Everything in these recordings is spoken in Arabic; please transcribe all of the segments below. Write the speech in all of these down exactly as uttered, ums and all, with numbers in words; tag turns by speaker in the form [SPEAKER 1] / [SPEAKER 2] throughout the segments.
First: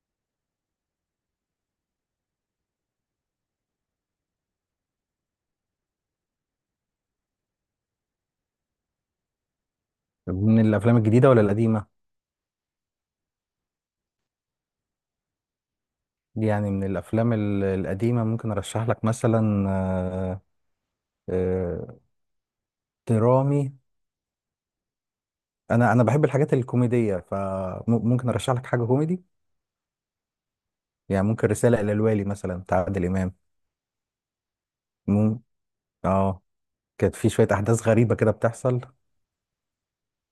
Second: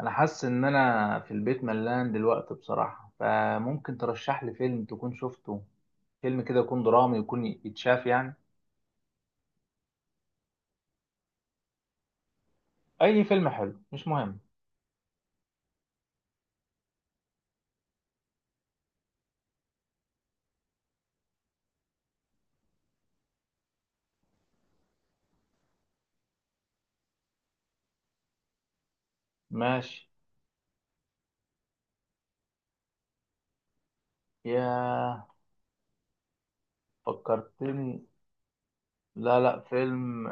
[SPEAKER 1] انا حاسس ان انا في البيت ملان دلوقتي بصراحة، فممكن ترشح لي فيلم تكون شفته. فيلم كده يكون درامي، يكون يتشاف يعني.
[SPEAKER 2] من الافلام الجديده ولا القديمه؟
[SPEAKER 1] اي فيلم حلو مش مهم.
[SPEAKER 2] يعني من الافلام ال- القديمه ممكن ارشح لك، مثلا آه، آه، درامي. انا انا بحب الحاجات الكوميديه، فممكن ارشح لك حاجه كوميدي.
[SPEAKER 1] ماشي.
[SPEAKER 2] يعني ممكن رساله الى الوالي مثلا، بتاع عادل امام.
[SPEAKER 1] يا
[SPEAKER 2] مم. اه، كانت في شويه احداث
[SPEAKER 1] فكرتني.
[SPEAKER 2] غريبه كده بتحصل.
[SPEAKER 1] لا لا فيلم.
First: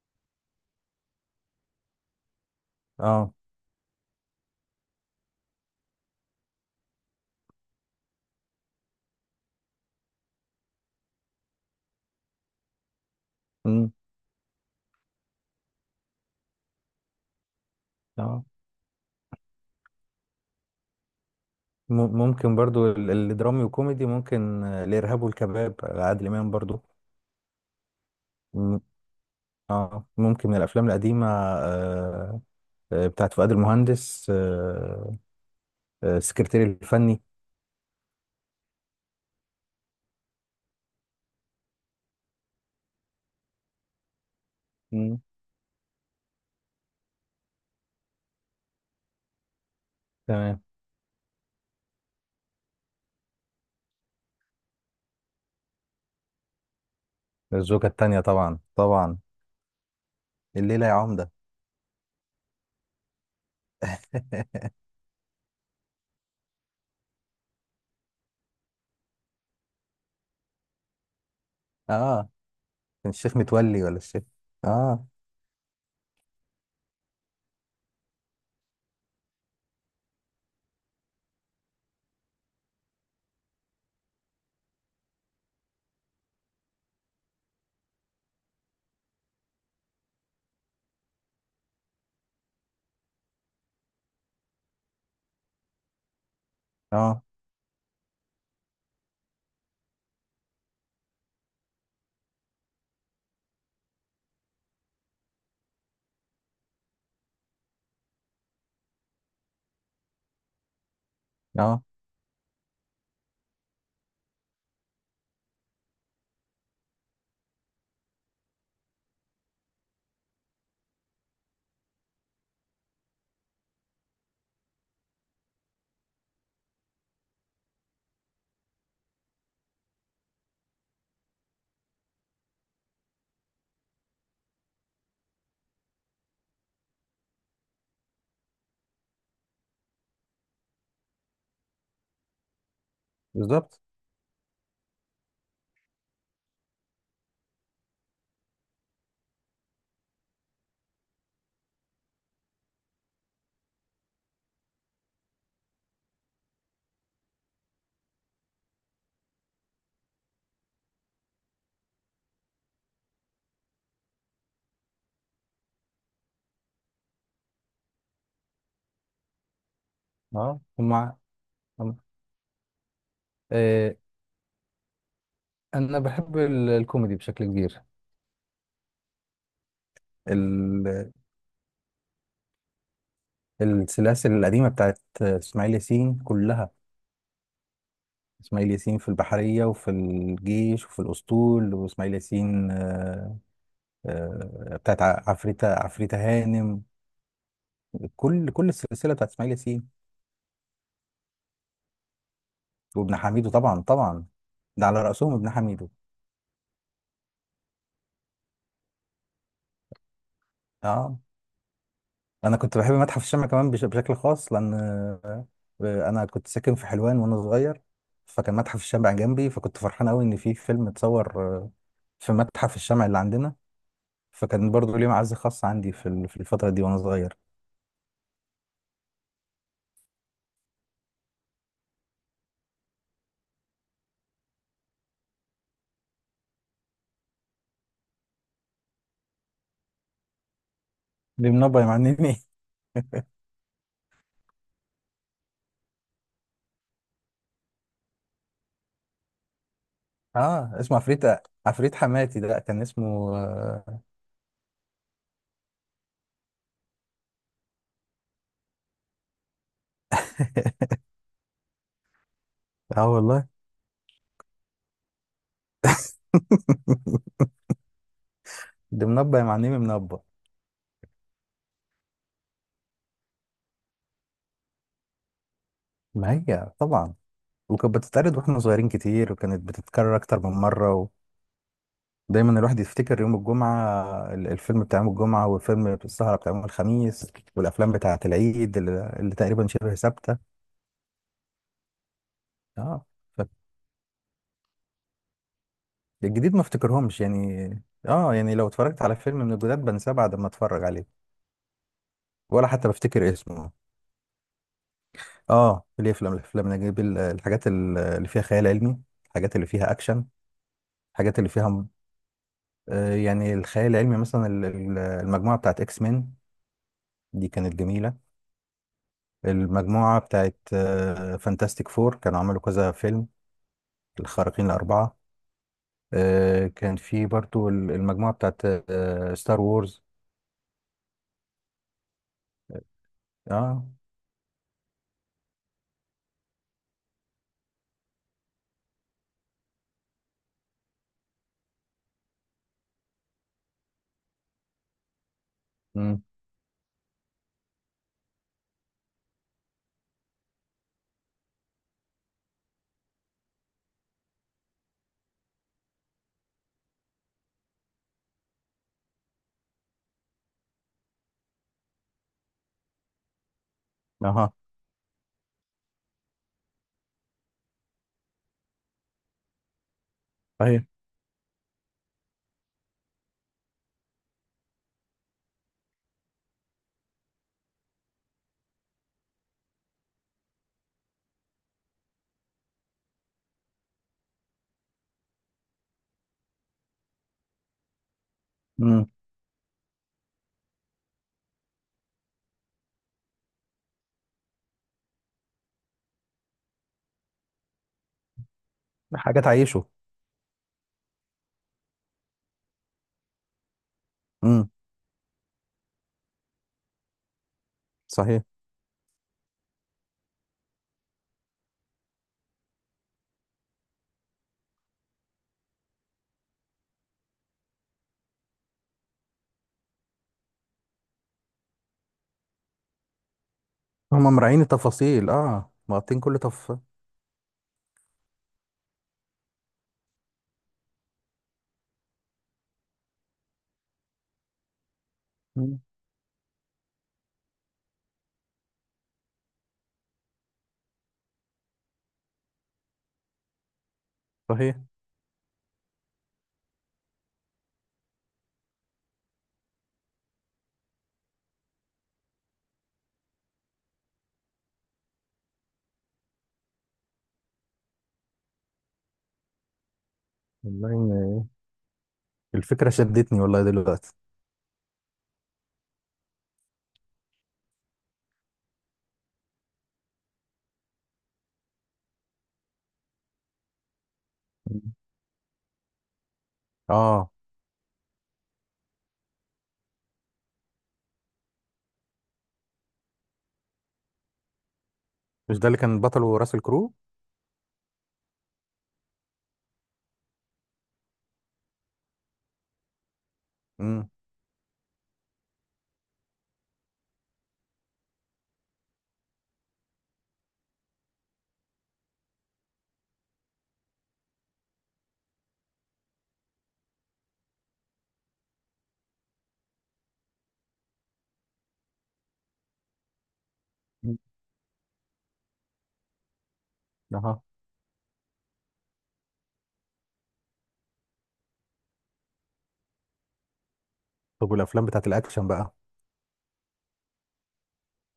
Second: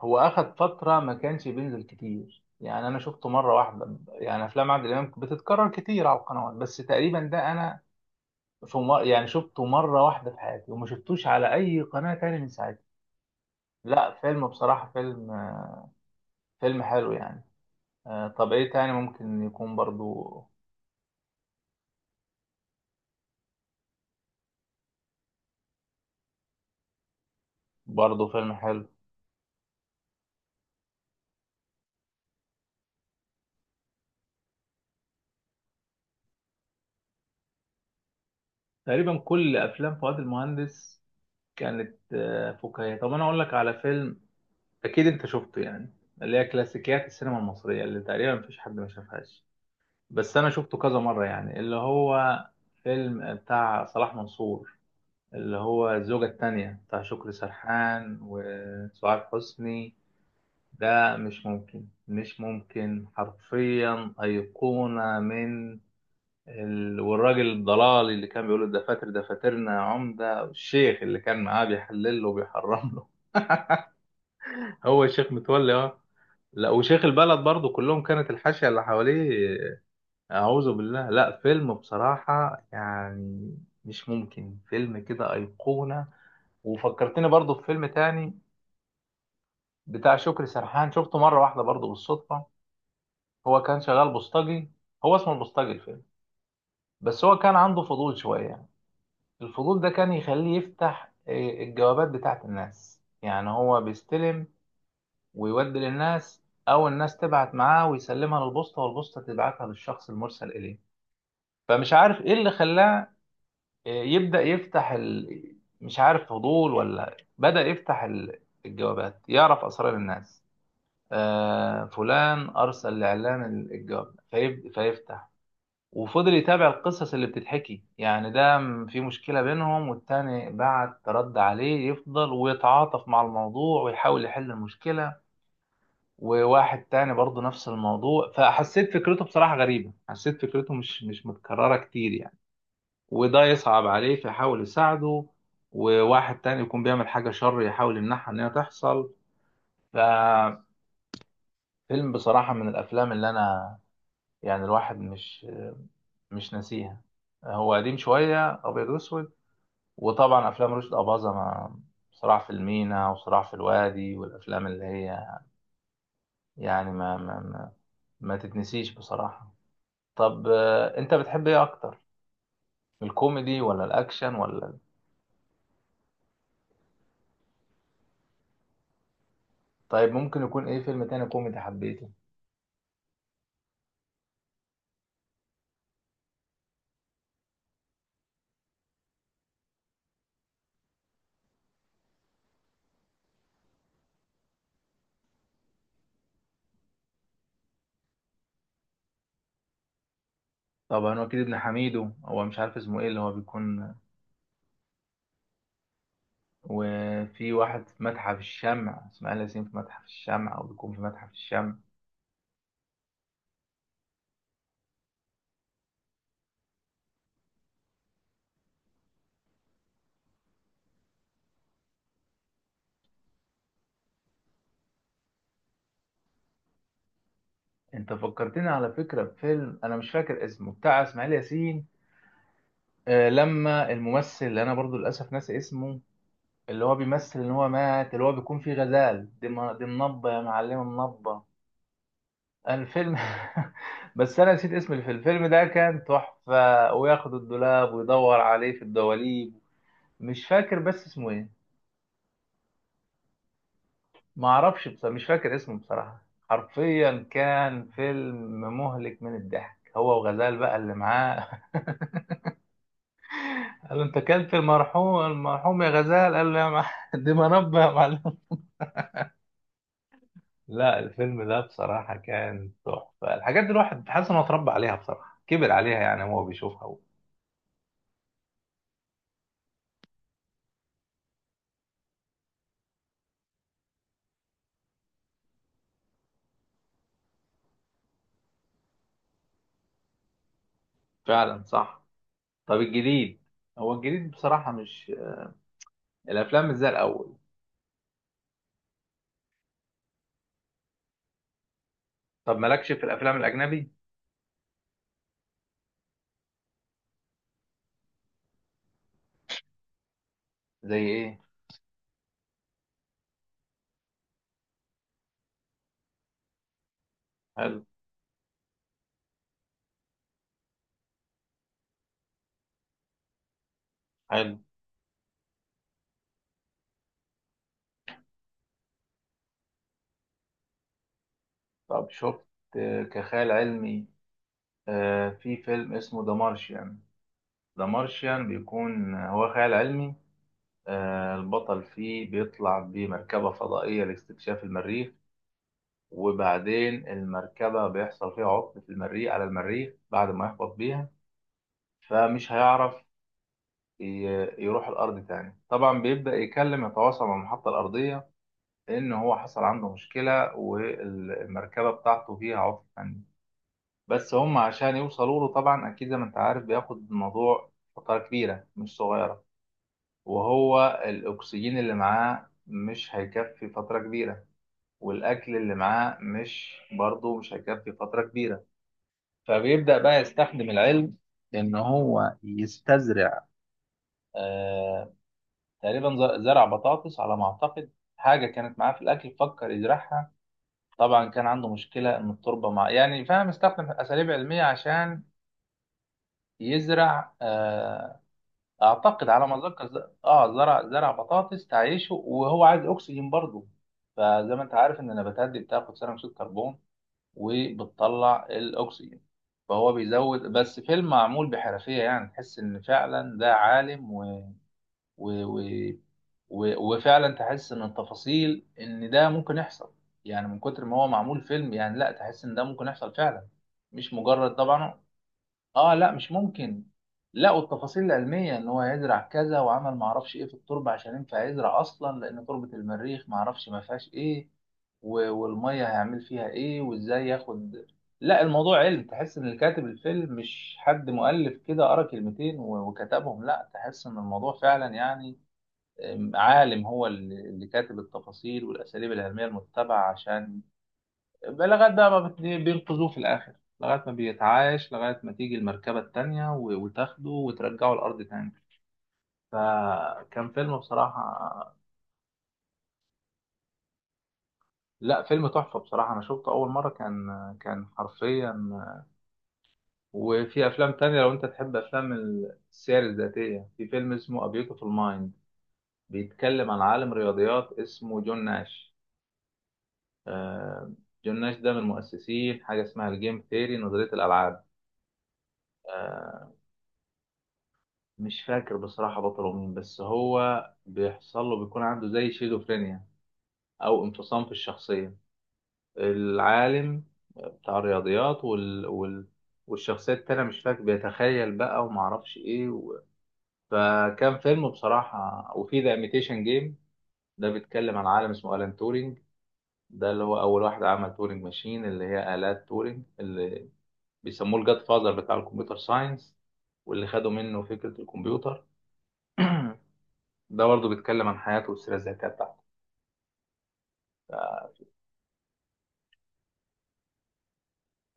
[SPEAKER 1] هو اخد فترة ما كانش بينزل كتير يعني، انا شفته
[SPEAKER 2] اه.
[SPEAKER 1] مرة واحدة. يعني افلام عادل امام بتتكرر كتير على القنوات، بس تقريبا ده انا في مر... يعني شفته مرة واحدة في حياتي وما شفتوش على اي قناة تاني من ساعتها.
[SPEAKER 2] مم.
[SPEAKER 1] لا فيلم بصراحة، فيلم فيلم حلو يعني. آه،
[SPEAKER 2] اه،
[SPEAKER 1] طب ايه تاني ممكن يكون برضو.
[SPEAKER 2] م- ممكن برضو ال- الدرامي وكوميدي، ممكن آه، الارهاب والكباب عادل امام برضو.
[SPEAKER 1] برضو فيلم
[SPEAKER 2] مم.
[SPEAKER 1] حلو.
[SPEAKER 2] اه، ممكن من الافلام القديمه، آه، آه، بتاعت فؤاد المهندس، آه، آه، السكرتير الفني.
[SPEAKER 1] تقريبا كل افلام فؤاد المهندس كانت آه، فكاهية. طب انا اقول لك على فيلم اكيد
[SPEAKER 2] مم.
[SPEAKER 1] انت شفته يعني. اللي هي كلاسيكيات السينما المصرية اللي تقريبا مفيش حد ما شافهاش، بس انا
[SPEAKER 2] تمام.
[SPEAKER 1] شفته كذا مرة يعني. اللي هو فيلم بتاع صلاح منصور، اللي هو الزوجة التانية بتاع شكري
[SPEAKER 2] الزوجة
[SPEAKER 1] سرحان
[SPEAKER 2] التانية، طبعا طبعا.
[SPEAKER 1] وسعاد حسني.
[SPEAKER 2] الليلة يا
[SPEAKER 1] ده
[SPEAKER 2] عمدة.
[SPEAKER 1] مش ممكن، مش ممكن، حرفيا أيقونة من ال- والراجل الضلالي اللي كان بيقول الدفاتر دفاترنا يا عمدة، والشيخ اللي كان معاه بيحلل له
[SPEAKER 2] اه،
[SPEAKER 1] وبيحرم له.
[SPEAKER 2] كان الشيخ متولي ولا الشيخ؟
[SPEAKER 1] هو
[SPEAKER 2] اه.
[SPEAKER 1] الشيخ متولي، اه. لا وشيخ البلد برضه، كلهم كانت الحاشية اللي حواليه. أعوذ بالله. لا فيلم بصراحة يعني، مش ممكن، فيلم كده أيقونة. وفكرتني برضه في فيلم تاني بتاع شكري سرحان، شفته مرة واحدة برضه بالصدفة. هو كان شغال بوسطجي، هو اسمه البوسطجي الفيلم.
[SPEAKER 2] اه.
[SPEAKER 1] بس هو كان عنده فضول شوية يعني. الفضول ده كان يخليه يفتح آه، الجوابات بتاعت الناس. يعني هو بيستلم ويودي للناس، او الناس تبعت معاه ويسلمها للبوسطة والبوسطة تبعتها للشخص المرسل اليه.
[SPEAKER 2] اه،
[SPEAKER 1] فمش عارف ايه اللي خلاه آه، يبدأ يفتح ال... مش عارف فضول، ولا بدأ يفتح ال- الجوابات، يعرف اسرار الناس. آه فلان ارسل لاعلان الجواب فيب... فيفتح، وفضل يتابع القصص اللي بتتحكي. يعني ده م- في مشكلة بينهم والتاني بعت رد عليه، يفضل ويتعاطف مع الموضوع ويحاول يحل المشكلة. وواحد تاني برضه نفس الموضوع، فحسيت فكرته بصراحة غريبة، حسيت فكرته مش مش متكررة كتير يعني. وده
[SPEAKER 2] بالظبط.
[SPEAKER 1] يصعب عليه فيحاول يساعده، وواحد تاني يكون بيعمل حاجة شر يحاول يمنعها إن هي تحصل. ففيلم بصراحة من الأفلام اللي أنا يعني الواحد مش مش ناسيها. هو قديم شوية، أبيض وأسود. وطبعا افلام رشدي اباظة، ما صراع في المينا وصراع في الوادي والافلام اللي هي يعني ما ما ما, ما تتنسيش بصراحة. طب،
[SPEAKER 2] اه. هم
[SPEAKER 1] آه، انت بتحب ايه اكتر؟
[SPEAKER 2] هم-
[SPEAKER 1] الكوميدي ولا
[SPEAKER 2] آه،
[SPEAKER 1] الاكشن ولا ال-
[SPEAKER 2] انا بحب ال- الكوميدي بشكل كبير.
[SPEAKER 1] طيب ممكن يكون ايه فيلم
[SPEAKER 2] ال-
[SPEAKER 1] تاني كوميدي حبيته؟
[SPEAKER 2] السلاسل القديمة بتاعت اسماعيل ياسين كلها. اسماعيل ياسين في البحرية وفي الجيش وفي الأسطول، واسماعيل ياسين آه آه بتاعت ع- عفريتة عفريتة هانم. كل كل السلسله بتاعت اسماعيل ياسين.
[SPEAKER 1] طبعا وكيل ابن حميدو، هو مش عارف اسمه ايه
[SPEAKER 2] وابن
[SPEAKER 1] اللي هو
[SPEAKER 2] حميدو، طبعا
[SPEAKER 1] بيكون.
[SPEAKER 2] طبعا. ده على راسهم ابن حميدو.
[SPEAKER 1] وفي واحد في متحف الشمع، اسماعيل ياسين في متحف الشمع، او بيكون في
[SPEAKER 2] اه،
[SPEAKER 1] متحف الشمع.
[SPEAKER 2] انا كنت بحب متحف الشمع كمان بش- بشكل خاص، لان آه، انا كنت ساكن في حلوان وانا صغير. فكان متحف الشمع جنبي، فكنت فرحان قوي ان في فيلم اتصور آه، في متحف الشمع اللي عندنا. فكان برضو ليه معزه خاصه عندي في ال- في الفتره دي وانا صغير.
[SPEAKER 1] انت فكرتني على فكرة بفيلم انا مش فاكر اسمه بتاع اسماعيل ياسين. آه، لما الممثل اللي انا برضو للاسف ناسي اسمه، اللي هو بيمثل ان هو مات، اللي هو بيكون فيه غزال. دي م- دي منبه يا معلمه، منبه
[SPEAKER 2] دي منبه يا معلمي.
[SPEAKER 1] الفيلم. بس انا نسيت اسم الفيلم. الفيلم ده كان تحفه، وياخد الدولاب ويدور عليه في الدواليب. مش
[SPEAKER 2] اه،
[SPEAKER 1] فاكر
[SPEAKER 2] اسمه
[SPEAKER 1] بس
[SPEAKER 2] عفريت
[SPEAKER 1] اسمه ايه.
[SPEAKER 2] عفريت حماتي، ده كان اسمه، اه.
[SPEAKER 1] ما اعرفش، بس مش فاكر اسمه بصراحه. حرفيا كان فيلم مهلك من الضحك، هو وغزال بقى اللي معاه.
[SPEAKER 2] آه والله.
[SPEAKER 1] قال له انت كلت المرحوم، المرحوم يا غزال، قال له يا مع... دي منبه يا معلم.
[SPEAKER 2] ده منبه يا معلمي، منبه.
[SPEAKER 1] لا الفيلم ده بصراحة كان تحفة. الحاجات دي الواحد حاسس إنه اتربى عليها بصراحة، كبر عليها يعني
[SPEAKER 2] ما
[SPEAKER 1] هو
[SPEAKER 2] هي
[SPEAKER 1] بيشوفها.
[SPEAKER 2] طبعا. وكانت بتتعرض واحنا صغيرين كتير، وكانت بتتكرر اكتر من مره. ودايما الواحد يفتكر يوم الجمعه، ال- الفيلم بتاع يوم الجمعه، والفيلم السهره بتاع يوم الخميس، والافلام بتاعه العيد اللي, اللي تقريبا شبه ثابته.
[SPEAKER 1] فعلا صح. طب
[SPEAKER 2] اه،
[SPEAKER 1] الجديد؟ هو الجديد بصراحة مش،
[SPEAKER 2] فالجديد ما
[SPEAKER 1] الأفلام مش زي
[SPEAKER 2] افتكرهمش
[SPEAKER 1] الأول.
[SPEAKER 2] يعني. اه، يعني لو اتفرجت على فيلم من الجداد بنساه بعد ما اتفرج عليه،
[SPEAKER 1] طب
[SPEAKER 2] ولا حتى
[SPEAKER 1] مالكش في
[SPEAKER 2] بفتكر
[SPEAKER 1] الأفلام
[SPEAKER 2] اسمه.
[SPEAKER 1] الأجنبي؟
[SPEAKER 2] اه، ليه افلام، الافلام نجيب ال- الحاجات ال- اللي فيها خيال علمي، الحاجات اللي فيها اكشن،
[SPEAKER 1] زي
[SPEAKER 2] الحاجات
[SPEAKER 1] إيه؟
[SPEAKER 2] اللي فيها آه، يعني الخيال العلمي، مثلا ال- ال- المجموعة بتاعت اكس مان، دي كانت
[SPEAKER 1] حلو.
[SPEAKER 2] جميلة. المجموعة بتاعت فانتاستيك فور، كانوا عملوا كذا فيلم،
[SPEAKER 1] حلو.
[SPEAKER 2] الخارقين الأربعة. آه، كان في برضو ال- المجموعة بتاعت ستار وورز.
[SPEAKER 1] طب شفت آه، كخيال
[SPEAKER 2] اه.
[SPEAKER 1] علمي، آه، في فيلم اسمه ذا مارشيان. ذا مارشيان بيكون آه، هو خيال علمي. آه، البطل فيه بيطلع بمركبة فضائية لاستكشاف المريخ.
[SPEAKER 2] امم.
[SPEAKER 1] وبعدين المركبة بيحصل فيها عطل في المريخ، على المريخ بعد ما يهبط بيها. فمش هيعرف ي- يروح الأرض تاني. طبعا بيبدأ يكلم، يتواصل مع المحطة الأرضية إن هو حصل عنده مشكلة والمركبة بتاعته فيها عطل فني. بس
[SPEAKER 2] اها.
[SPEAKER 1] هم عشان يوصلوا له طبعا، أكيد زي ما أنت عارف، بياخد الموضوع فترة كبيرة مش صغيرة.
[SPEAKER 2] صحيح.
[SPEAKER 1] وهو الأكسجين اللي معاه مش هيكفي فترة كبيرة، والأكل اللي معاه مش برضه مش هيكفي فترة كبيرة. فبيبدأ بقى يستخدم العلم إن هو يستزرع. آه، تقريبا ز- زرع بطاطس على ما أعتقد، حاجة كانت معاه في
[SPEAKER 2] امم.
[SPEAKER 1] الأكل فكر يزرعها. طبعا كان عنده مشكلة إن التربة مع، يعني فاهم، استخدم أساليب علمية عشان يزرع. آه، أعتقد
[SPEAKER 2] حاجة
[SPEAKER 1] على ما أتذكر
[SPEAKER 2] تعيشه.
[SPEAKER 1] ز- آه زرع زرع بطاطس تعيشه، وهو عايز أكسجين برضه. فزي ما
[SPEAKER 2] امم.
[SPEAKER 1] أنت عارف إن النباتات دي بتاخد ثاني أكسيد كربون
[SPEAKER 2] صحيح.
[SPEAKER 1] وبتطلع الاكسجين. فهو بيزود، بس فيلم معمول بحرفيه. يعني تحس ان فعلا ده عالم و... و... و... و... وفعلا تحس ان التفاصيل ان ده ممكن يحصل. يعني من كتر ما هو معمول فيلم يعني، لا تحس ان ده ممكن يحصل فعلا، مش
[SPEAKER 2] هم
[SPEAKER 1] مجرد.
[SPEAKER 2] مراعين
[SPEAKER 1] طبعا.
[SPEAKER 2] التفاصيل، اه
[SPEAKER 1] اه لا
[SPEAKER 2] مغطين
[SPEAKER 1] مش
[SPEAKER 2] كل تفصيل.
[SPEAKER 1] ممكن. لا، والتفاصيل العلميه ان هو يزرع كذا، وعمل ما اعرفش ايه في التربه عشان ينفع يزرع اصلا، لان تربه المريخ ما اعرفش ما فيهاش ايه. و- والميه
[SPEAKER 2] مم.
[SPEAKER 1] هيعمل فيها ايه وازاي ياخد. لا الموضوع علم، تحس ان الكاتب الفيلم مش حد مؤلف كده قرا كلمتين و- وكتبهم. لا تحس ان الموضوع
[SPEAKER 2] صحيح.
[SPEAKER 1] فعلا يعني آم، عالم هو اللي اللي كاتب التفاصيل والاساليب العلميه المتبعه عشان، لغاية بقى ما بت- بينقذوه في الآخر، لغاية ما بيتعايش، لغاية ما تيجي المركبة التانية و- وتاخده وترجعه الأرض تاني. فكان فيلم
[SPEAKER 2] والله إن
[SPEAKER 1] بصراحة.
[SPEAKER 2] الفكرة شدتني، والله، دلوقتي.
[SPEAKER 1] لا فيلم تحفة بصراحة، أنا شفته أول مرة كان، كان حرفيا. وفي أفلام تانية لو أنت تحب أفلام السير الذاتية، في فيلم اسمه A Beautiful
[SPEAKER 2] مم.
[SPEAKER 1] Mind، بيتكلم عن عالم
[SPEAKER 2] اه،
[SPEAKER 1] رياضيات اسمه جون ناش. آه، جون ناش ده من مؤسسين حاجة اسمها الجيم ثيري، نظرية الألعاب.
[SPEAKER 2] مش ده اللي كان بطله
[SPEAKER 1] آه،
[SPEAKER 2] راسل كرو؟
[SPEAKER 1] مش فاكر بصراحة بطله مين، بس هو بيحصل له، بيكون عنده زي شيزوفرينيا أو
[SPEAKER 2] امم.
[SPEAKER 1] انفصام في الشخصية. العالم بتاع الرياضيات وال... وال... والشخصية التانية مش فاكر، بيتخيل بقى ومعرفش إيه و... فكان فيلم بصراحة. وفي ذا إيميتيشن جيم، ده بيتكلم عن عالم اسمه ألان تورينج. ده اللي هو أول واحد عمل تورينج ماشين، اللي هي آلات تورينج، اللي بيسموه الجاد فاذر بتاع الكمبيوتر ساينس، واللي خدوا
[SPEAKER 2] اها.
[SPEAKER 1] منه فكرة الكمبيوتر. ده برضه بيتكلم عن حياته والسيرة الذاتية بتاعته.
[SPEAKER 2] طب والافلام بتاعت الاكشن بقى؟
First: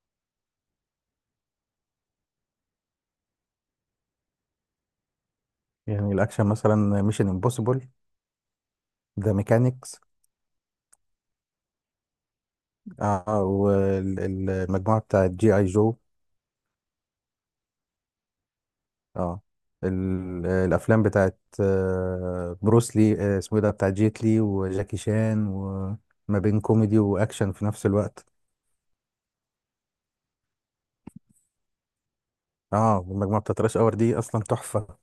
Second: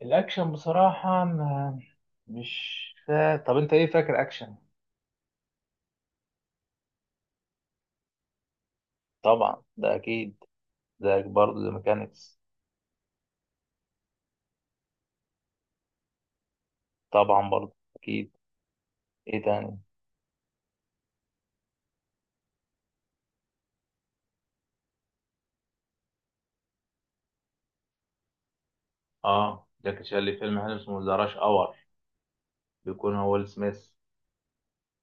[SPEAKER 1] الأكشن بصراحة ما- مش فا... طب أنت إيه فاكر أكشن؟
[SPEAKER 2] يعني الاكشن، مثلا ميشن امبوسيبل، ذا
[SPEAKER 1] طبعا ده
[SPEAKER 2] ميكانيكس.
[SPEAKER 1] أكيد، ده برضه ذا ميكانيكس.
[SPEAKER 2] اه، والمجموعه بتاعت جي اي جو.
[SPEAKER 1] طبعا برضه أكيد. إيه
[SPEAKER 2] اه.
[SPEAKER 1] تاني؟
[SPEAKER 2] ال- الافلام بتاعت آه، بروس لي، آه، اسمه إيه ده، بتاع جيت لي وجاكي شان، وما بين كوميدي واكشن في نفس الوقت.
[SPEAKER 1] آه جاكي شان ليه فيلم حلو اسمه ذا راش أور.
[SPEAKER 2] اه،
[SPEAKER 1] بيكون هو
[SPEAKER 2] والمجموعه
[SPEAKER 1] ويل
[SPEAKER 2] بتاعت راش
[SPEAKER 1] سميث،
[SPEAKER 2] اور دي اصلا تحفه.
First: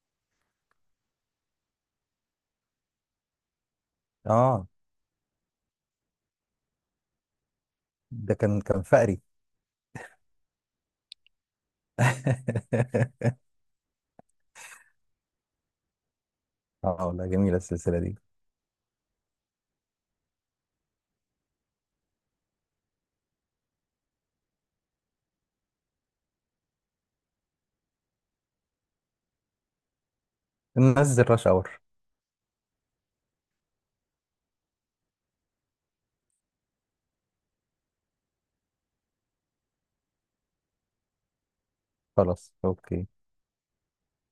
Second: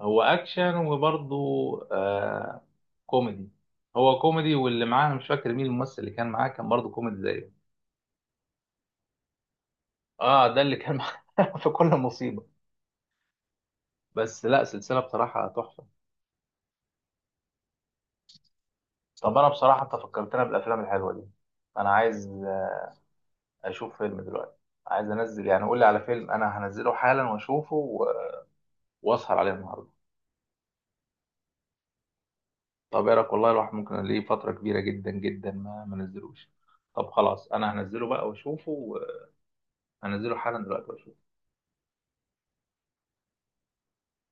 [SPEAKER 1] هو أكشن وبرضه آه كوميدي. هو كوميدي،
[SPEAKER 2] اه،
[SPEAKER 1] واللي معاه أنا مش فاكر مين الممثل اللي كان معاه، كان برضه كوميدي زيه.
[SPEAKER 2] ده كان كان فقري.
[SPEAKER 1] آه ده اللي كان معاه في كل مصيبة. بس لا سلسلة بصراحة تحفة.
[SPEAKER 2] اه، لا، جميله السلسله دي.
[SPEAKER 1] طب انا بصراحه، انت فكرتنا بالافلام الحلوه دي. انا عايز اشوف فيلم دلوقتي، عايز انزل يعني. قول لي على فيلم انا هنزله حالا واشوفه و- واسهر عليه النهارده.
[SPEAKER 2] ننزل راش اور.
[SPEAKER 1] طب ايه رايك؟ والله الواحد ممكن ليه فتره كبيره جدا جدا ما ما نزلوش. طب خلاص انا هنزله بقى واشوفه و- هنزله حالا دلوقتي واشوفه.
[SPEAKER 2] خلاص اوكي.